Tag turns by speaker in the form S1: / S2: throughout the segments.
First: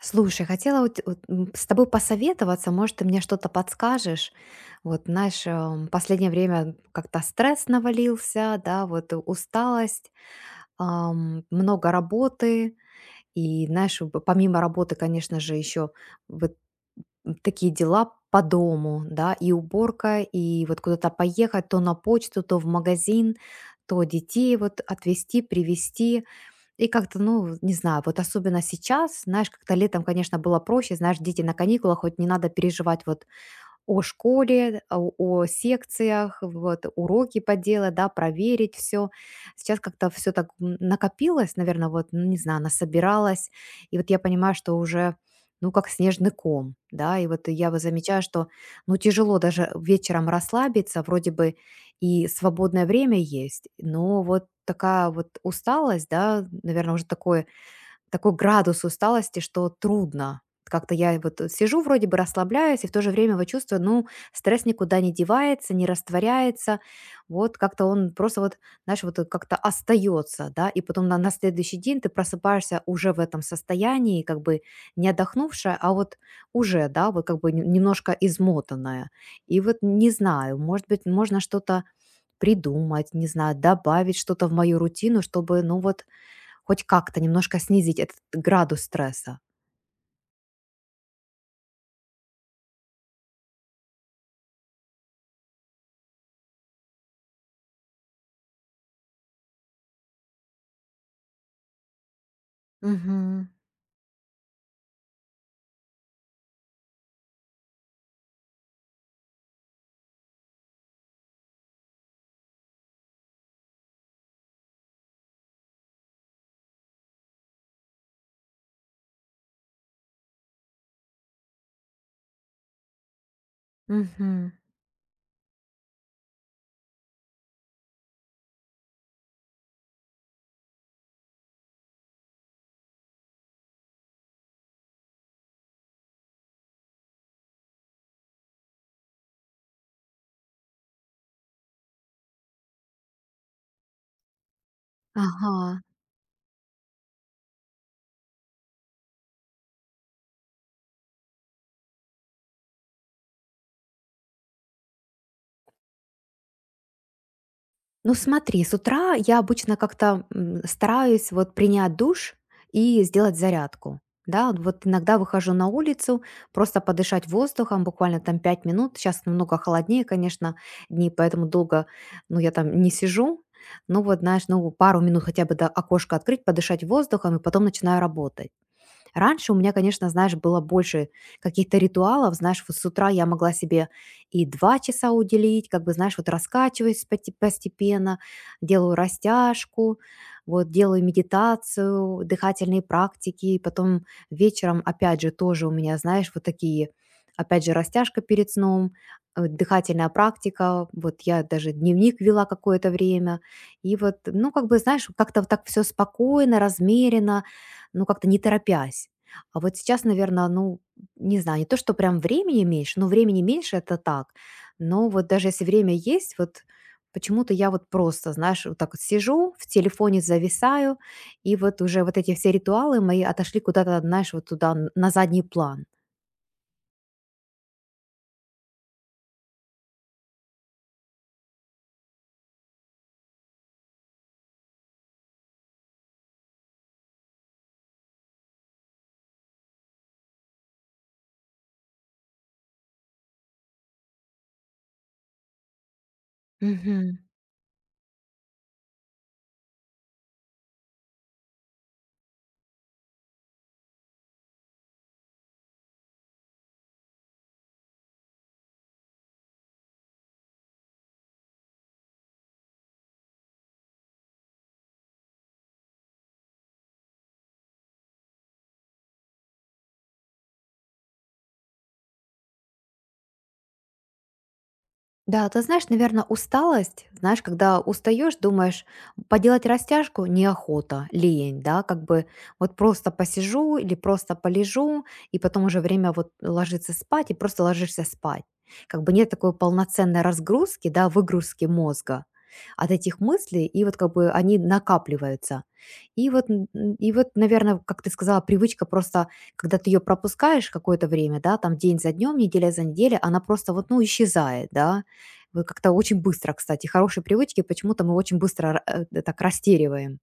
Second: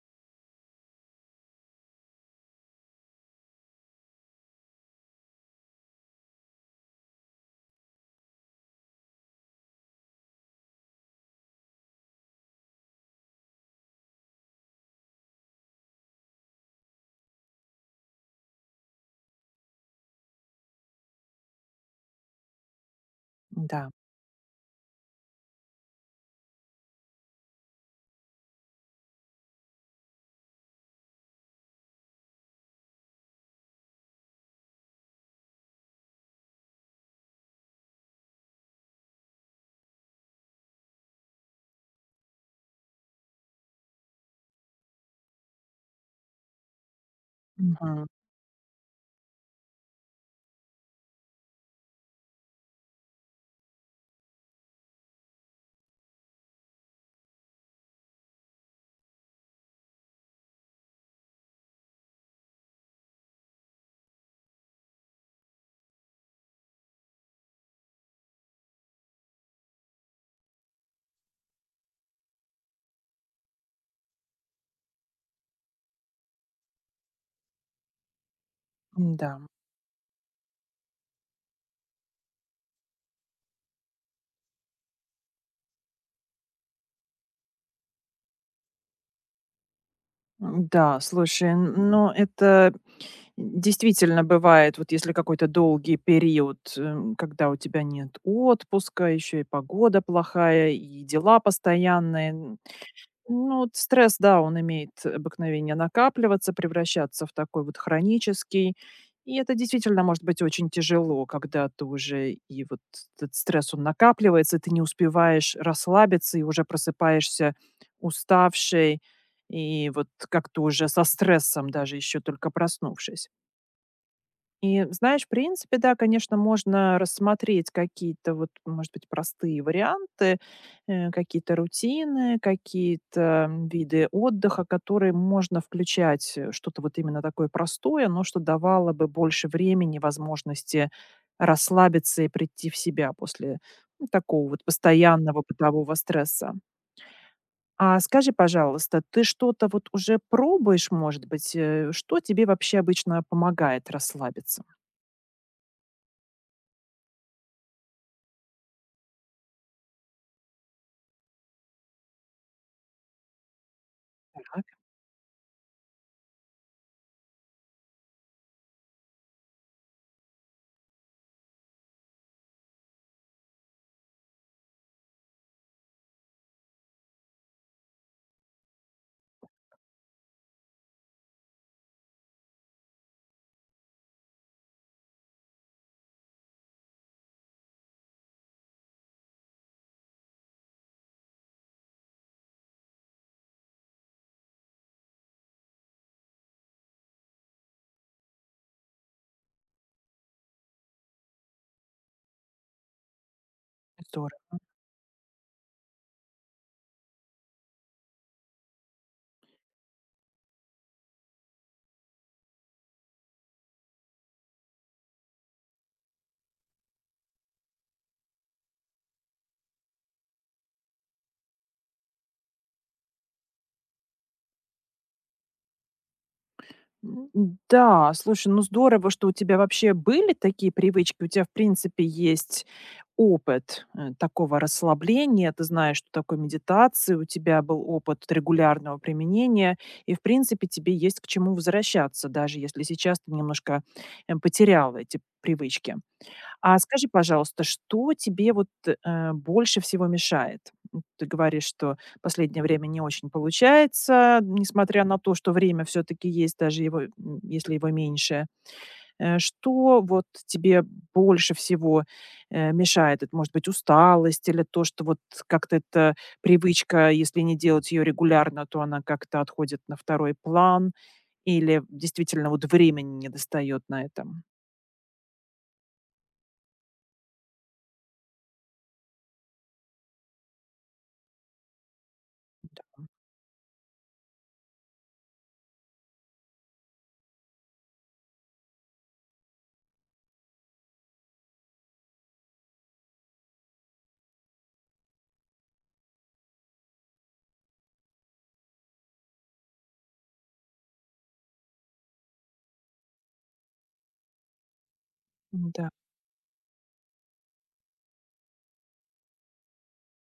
S1: Слушай, хотела вот с тобой посоветоваться, может, ты мне что-то подскажешь. Вот, знаешь, последнее время как-то стресс навалился, да, вот усталость, много работы, и, знаешь, помимо работы, конечно же, еще вот такие дела по дому, да, и уборка, и вот куда-то поехать, то на почту, то в магазин,
S2: Да,
S1: то детей вот отвезти, привезти. И как-то, ну, не знаю, вот особенно сейчас, знаешь, как-то летом, конечно, было проще, знаешь, дети на каникулах, хоть не надо переживать вот о школе, о секциях, вот, уроки поделать, да, проверить все. Сейчас как-то все так накопилось, наверное, вот, ну, не знаю, насобиралось. И вот я понимаю, что уже, ну, как снежный ком, да, и вот я вот
S2: мгм,
S1: замечаю, что, ну, тяжело даже вечером расслабиться, вроде бы и свободное время есть, но вот такая вот усталость, да, наверное, уже такое такой градус усталости, что трудно. Как-то я вот сижу, вроде бы расслабляюсь, и в то же время вот чувствую, ну, стресс никуда не девается, не растворяется. Вот как-то он просто вот, знаешь, вот как-то остается, да, и потом на следующий день ты просыпаешься уже в этом состоянии, как бы не отдохнувшая, а вот уже, да, вот как бы немножко измотанная.
S2: да,
S1: И вот не знаю, может быть, можно что-то придумать, не знаю, добавить что-то в мою рутину, чтобы, ну вот, хоть как-то немножко снизить этот градус стресса.
S2: слушай, н ну, это действительно бывает, вот если какой-то долгий период, когда у тебя нет отпуска, еще и погода плохая, и дела постоянные.
S1: Мгм.
S2: Ну, вот стресс, да, он имеет обыкновение накапливаться, превращаться в такой вот хронический. И это действительно может быть очень тяжело, когда ты уже и вот этот стресс, он накапливается, и ты не успеваешь расслабиться, и уже просыпаешься уставшей, и вот как-то уже со стрессом, даже еще только проснувшись.
S1: Мгм.
S2: И знаешь, в принципе, да, конечно, можно рассмотреть какие-то вот, может быть, простые варианты, какие-то рутины, какие-то виды отдыха, которые можно включать, что-то вот именно такое простое, но что давало бы больше времени, возможности расслабиться и прийти в себя после ну, такого вот постоянного
S1: Ага.
S2: бытового стресса. А скажи, пожалуйста, ты что-то вот уже пробуешь, может быть, что тебе вообще обычно помогает расслабиться?
S1: Ну смотри, с утра я обычно как-то, стараюсь вот принять душ и сделать зарядку. Да, вот иногда выхожу на улицу, просто подышать воздухом, буквально там 5 минут. Сейчас намного холоднее, конечно, дни, поэтому долго, ну, я там не сижу. Ну, вот, знаешь, ну, пару минут хотя бы до окошка открыть, подышать воздухом, и потом начинаю работать. Раньше у меня, конечно, знаешь, было больше каких-то ритуалов, знаешь, вот с утра я могла себе и 2 часа уделить, как бы, знаешь, вот раскачиваюсь постепенно, делаю растяжку, вот делаю медитацию, дыхательные практики, потом вечером, опять же, тоже у меня, знаешь, вот такие, опять же, растяжка перед сном, дыхательная практика, вот я даже дневник вела какое-то время, и вот, ну,
S2: Здорово.
S1: как бы, знаешь, как-то вот так все спокойно, размеренно, ну, как-то не торопясь. А вот сейчас, наверное, ну, не знаю, не то, что прям времени меньше, но времени меньше это так. Но вот даже если время есть, вот почему-то я вот просто, знаешь, вот так вот сижу, в телефоне зависаю, и вот уже вот эти все ритуалы мои отошли куда-то, знаешь, вот туда, на задний план.
S2: Да, слушай, ну здорово, что у тебя вообще были такие привычки. У тебя, в принципе, есть опыт, такого расслабления. Ты знаешь, что такое медитация, у тебя был опыт регулярного применения, и, в принципе, тебе есть к чему возвращаться, даже если сейчас ты немножко, потеряла эти привычки. А скажи,
S1: Мгм.
S2: пожалуйста, что тебе вот, больше всего мешает? Ты говоришь, что последнее время не очень получается, несмотря на то, что время все таки есть, даже его, если его меньше. Что вот тебе больше всего, мешает? Это может быть усталость или то, что вот как-то эта привычка, если не делать ее регулярно, то она как-то отходит на второй план, или действительно вот времени не достает на этом?
S1: Да, ты знаешь, наверное, усталость, знаешь, когда устаешь, думаешь, поделать растяжку неохота, лень, да, как бы вот просто посижу или просто полежу, и потом уже время вот ложиться спать, и просто ложишься спать. Как бы нет такой полноценной разгрузки, да, выгрузки мозга от этих мыслей, и вот как бы они накапливаются. И вот, и вот, наверное, как ты сказала, привычка просто, когда ты ее пропускаешь какое-то время, да, там день за днем, неделя за неделей, она просто вот, ну, исчезает, да, вы
S2: Да.
S1: как-то очень быстро, кстати. Хорошие привычки почему-то мы очень быстро так растериваем.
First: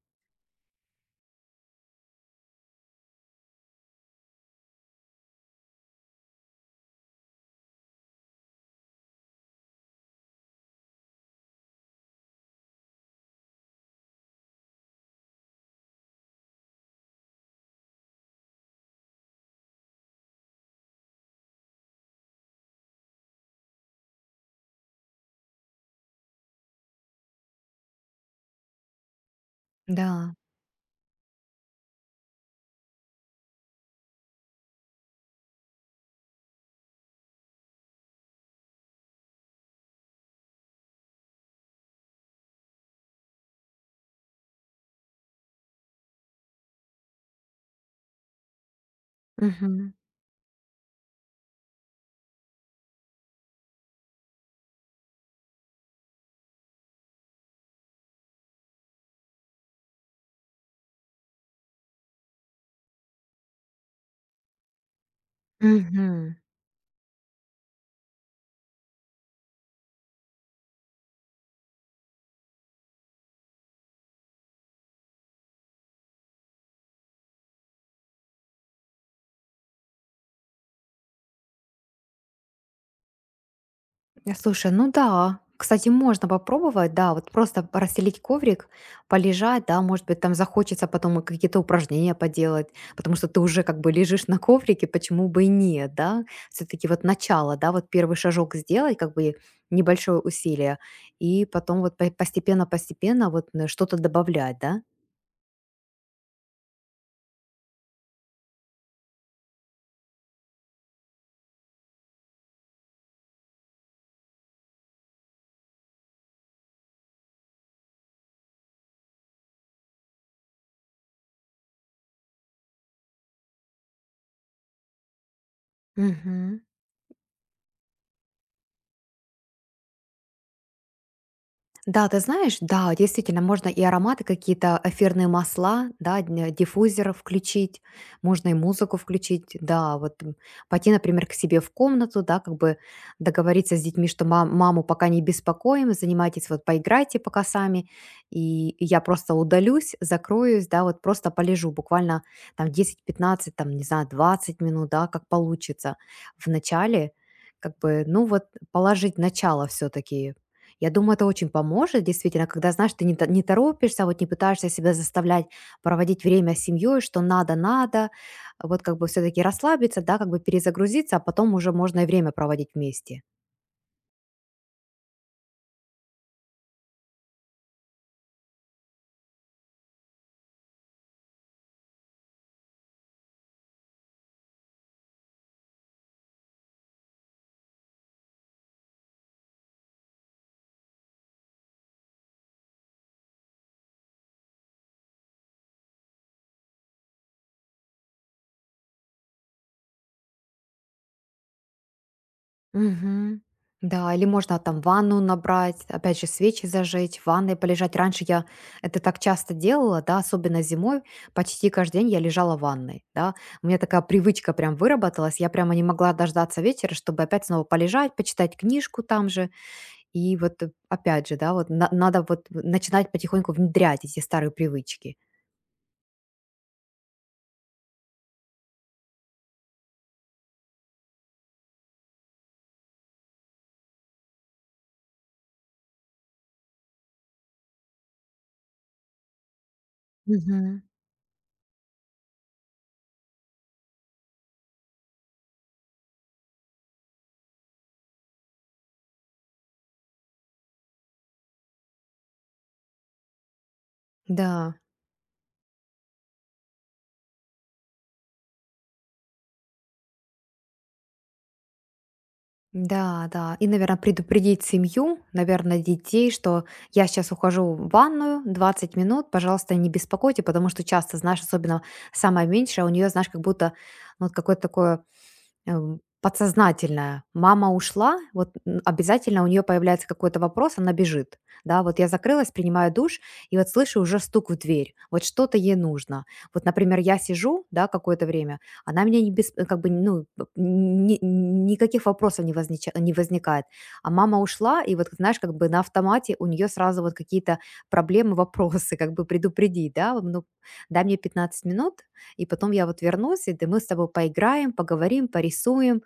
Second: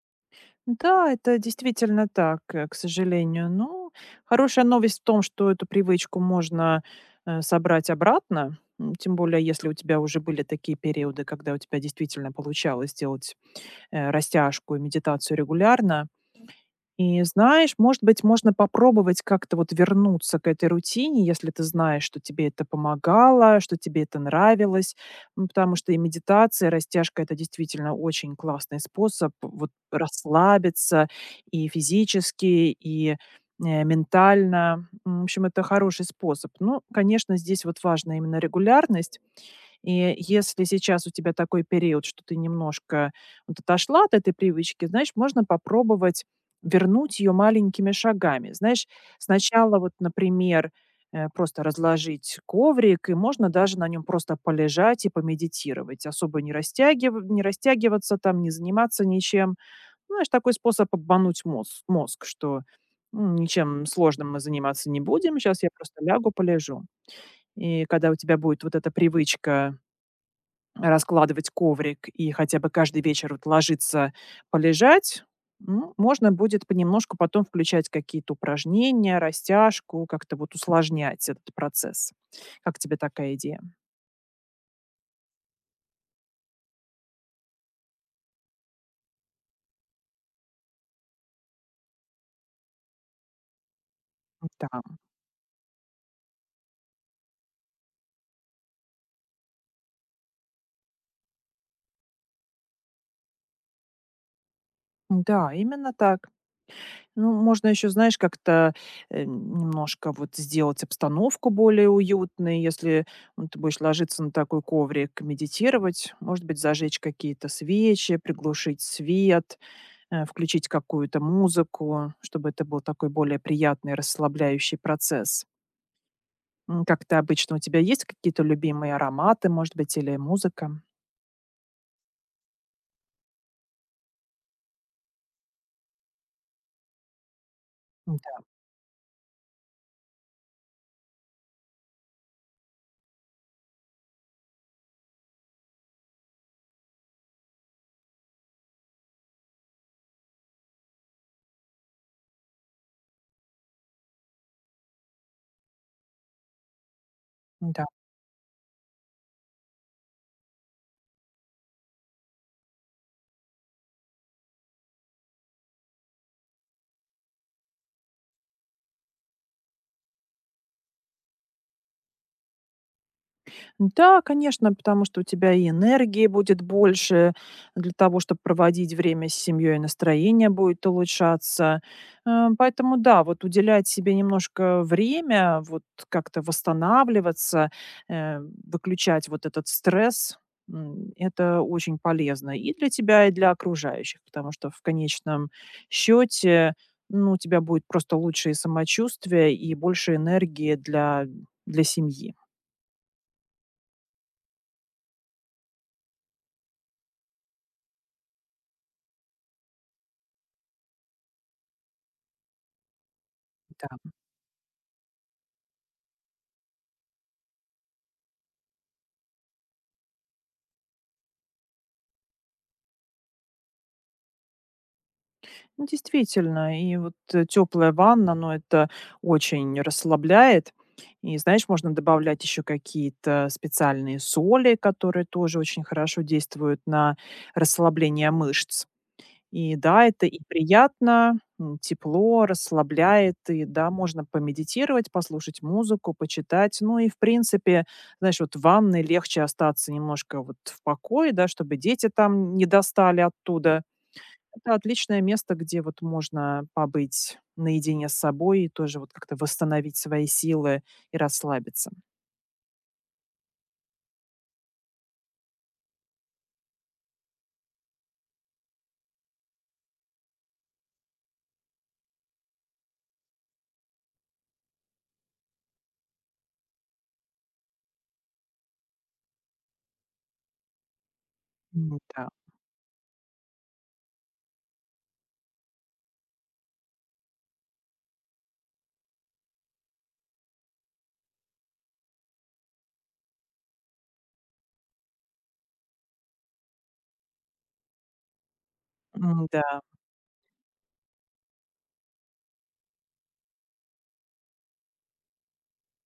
S2: Да, это действительно так, к сожалению. Ну, хорошая новость в том, что эту привычку можно собрать обратно, тем более если у тебя уже были такие периоды, когда у тебя действительно получалось делать растяжку и медитацию регулярно, и знаешь, может быть, можно попробовать как-то вот вернуться к этой рутине, если ты знаешь, что тебе это помогало, что тебе это нравилось. Потому что и медитация, и растяжка— это действительно очень классный способ вот
S1: Да.
S2: расслабиться и физически, и ментально. В общем, это хороший способ. Ну, конечно, здесь вот важна именно регулярность, и если сейчас у тебя такой период, что ты немножко вот отошла от этой привычки, знаешь, можно попробовать вернуть ее маленькими шагами. Знаешь, сначала
S1: Мгм.
S2: вот, например, просто разложить коврик, и можно даже на нем просто полежать и помедитировать, особо не растягиваться там, не заниматься ничем. Ну, знаешь, такой способ обмануть мозг, что ничем сложным мы заниматься не будем, сейчас я просто лягу,
S1: Мгм.
S2: полежу». И когда у тебя будет вот эта привычка раскладывать коврик и хотя бы каждый вечер вот ложиться полежать, ну, можно будет понемножку потом включать какие-то упражнения, растяжку, как-то вот усложнять этот процесс. Как тебе такая идея?
S1: Слушай, ну да. Кстати, можно попробовать, да, вот просто расстелить коврик, полежать, да, может быть, там захочется потом и какие-то упражнения поделать, потому что ты уже как бы лежишь на
S2: Да,
S1: коврике, почему бы и нет, да? Все-таки вот начало, да, вот первый шажок сделать, как бы небольшое усилие, и потом вот постепенно-постепенно вот что-то добавлять, да?
S2: да, именно так. Ну, можно еще, знаешь, как-то немножко вот сделать обстановку более уютной, если ну, ты будешь ложиться на такой коврик, медитировать, может быть, зажечь какие-то свечи, приглушить свет, включить какую-то музыку, чтобы это был такой более приятный, расслабляющий процесс.
S1: Мгм.
S2: Как ты обычно, у тебя есть какие-то любимые ароматы, может быть, или музыка?
S1: Да, ты знаешь, да, действительно, можно и ароматы какие-то, эфирные масла, да, диффузер включить,
S2: Да,
S1: можно и музыку включить, да, вот пойти, например, к себе в комнату, да, как бы договориться с детьми, что маму пока не беспокоим, занимайтесь, вот поиграйте пока сами, и я просто удалюсь, закроюсь, да, вот просто полежу буквально там 10-15, там, не знаю, 20 минут, да, как получится в начале, как
S2: да.
S1: бы, ну вот положить начало все-таки. Я думаю, это очень поможет, действительно, когда, знаешь, ты не, не торопишься, а вот не пытаешься себя заставлять проводить время с семьей, что надо, надо, вот как бы все-таки расслабиться, да, как бы перезагрузиться, а потом уже можно и время проводить вместе.
S2: Да, конечно, потому что у тебя и энергии будет больше для того, чтобы проводить время с семьей, настроение будет улучшаться. Э, Поэтому да, вот уделять себе немножко время, вот как-то восстанавливаться, выключать вот этот стресс, это очень полезно и для тебя, и для окружающих, потому что в конечном счете ну, у тебя будет просто лучшее самочувствие и больше энергии для, для семьи.
S1: Мгм. Да, или можно там ванну набрать, опять же, свечи зажечь, в ванной полежать. Раньше я это так часто делала, да, особенно зимой, почти каждый день я лежала в ванной, да. У меня
S2: Да.
S1: такая привычка прям выработалась, я прямо не могла дождаться вечера, чтобы опять снова полежать, почитать книжку там же. И вот, опять же, да, вот на надо вот начинать потихоньку внедрять эти старые привычки.
S2: Ну, действительно, и вот теплая ванна, ну, это очень расслабляет. И, знаешь, можно добавлять еще какие-то специальные соли, которые тоже очень хорошо действуют на расслабление мышц. И да, это и
S1: Мгм.
S2: приятно, тепло, расслабляет, и да, можно помедитировать, послушать музыку, почитать. Ну и, в принципе, знаешь, вот в ванной легче остаться немножко вот в покое, да, чтобы дети там не достали оттуда,
S1: Да,
S2: это отличное место, где вот можно побыть наедине с собой и тоже вот как-то восстановить свои силы и расслабиться.
S1: да, да. И, наверное, предупредить семью, наверное, детей, что я сейчас ухожу в ванную 20 минут, пожалуйста, не беспокойте, потому что часто, знаешь, особенно самая меньшая, у нее, знаешь, как будто, ну, вот какое-то такое подсознательная. Мама ушла, вот, обязательно у нее появляется какой-то вопрос, она бежит. Да, вот я
S2: Да,
S1: закрылась, принимаю душ, и вот слышу уже стук в дверь. Вот что-то ей нужно. Вот, например, я сижу, да, какое-то время, она меня не бес как бы, ну, п ни никаких вопросов не возникает. А мама ушла, и вот, знаешь, как бы на автомате у нее сразу вот какие-то проблемы, вопросы, как бы
S2: да.
S1: предупредить, да, вот, ну: «Дай мне 15 минут, и потом я вот вернусь, и мы с тобой поиграем, поговорим, порисуем».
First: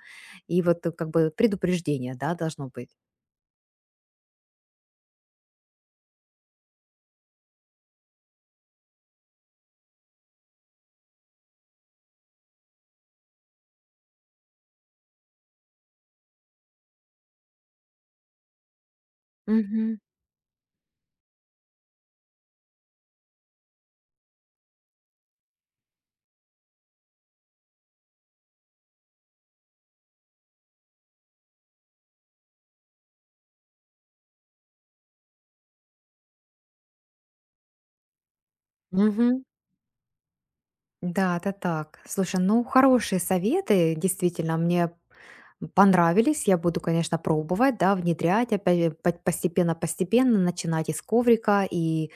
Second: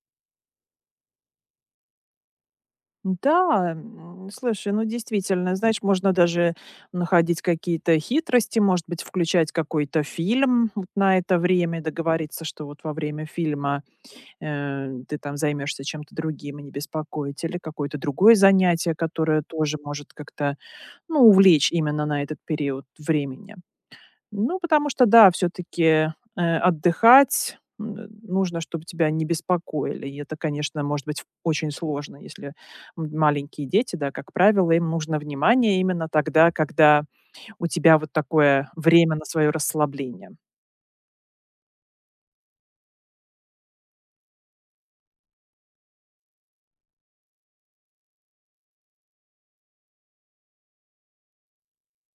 S1: И вот как бы предупреждение, да, должно быть.
S2: Да, слушай, ну действительно, знаешь, можно даже находить какие-то хитрости, может быть, включать какой-то фильм вот на это время, договориться, что вот во время фильма, ты там займешься чем-то другим и не беспокоить, или какое-то другое занятие, которое тоже
S1: Мгм.
S2: может как-то, ну, увлечь именно на этот период времени. Ну, потому что, да, все-таки отдыхать нужно, чтобы тебя не беспокоили. И это, конечно, может быть очень сложно, если маленькие дети, да, как правило, им нужно внимание именно тогда, когда у тебя вот такое время на
S1: Мгм.
S2: свое расслабление.
S1: Да, это так. Слушай, ну хорошие советы, действительно, мне понравились, я буду, конечно, пробовать, да, внедрять, опять же, постепенно-постепенно начинать и с коврика, и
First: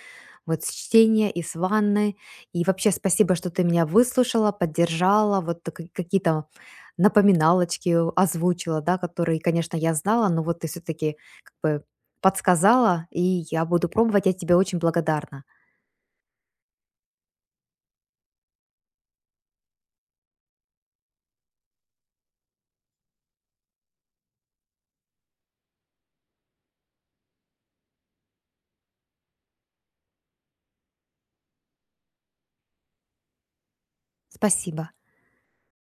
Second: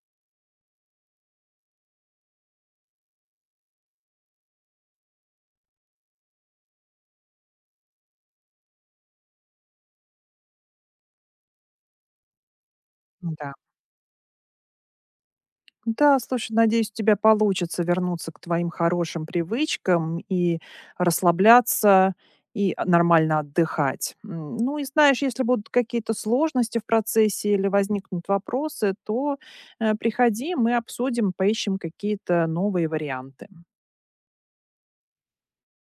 S1: вот с чтения, и с ванны. И вообще спасибо, что ты меня выслушала, поддержала, какие-то напоминалочки озвучила, да, которые, конечно, я знала, но вот ты все-таки как бы подсказала, и
S2: Да.
S1: я буду пробовать, я тебе очень благодарна.
S2: Да, слушай, надеюсь, у тебя получится вернуться к твоим хорошим привычкам и расслабляться, и нормально отдыхать. М, Ну и знаешь, если будут какие-то сложности в процессе или возникнут вопросы, то приходи, мы обсудим, поищем какие-то новые варианты.
S1: Спасибо.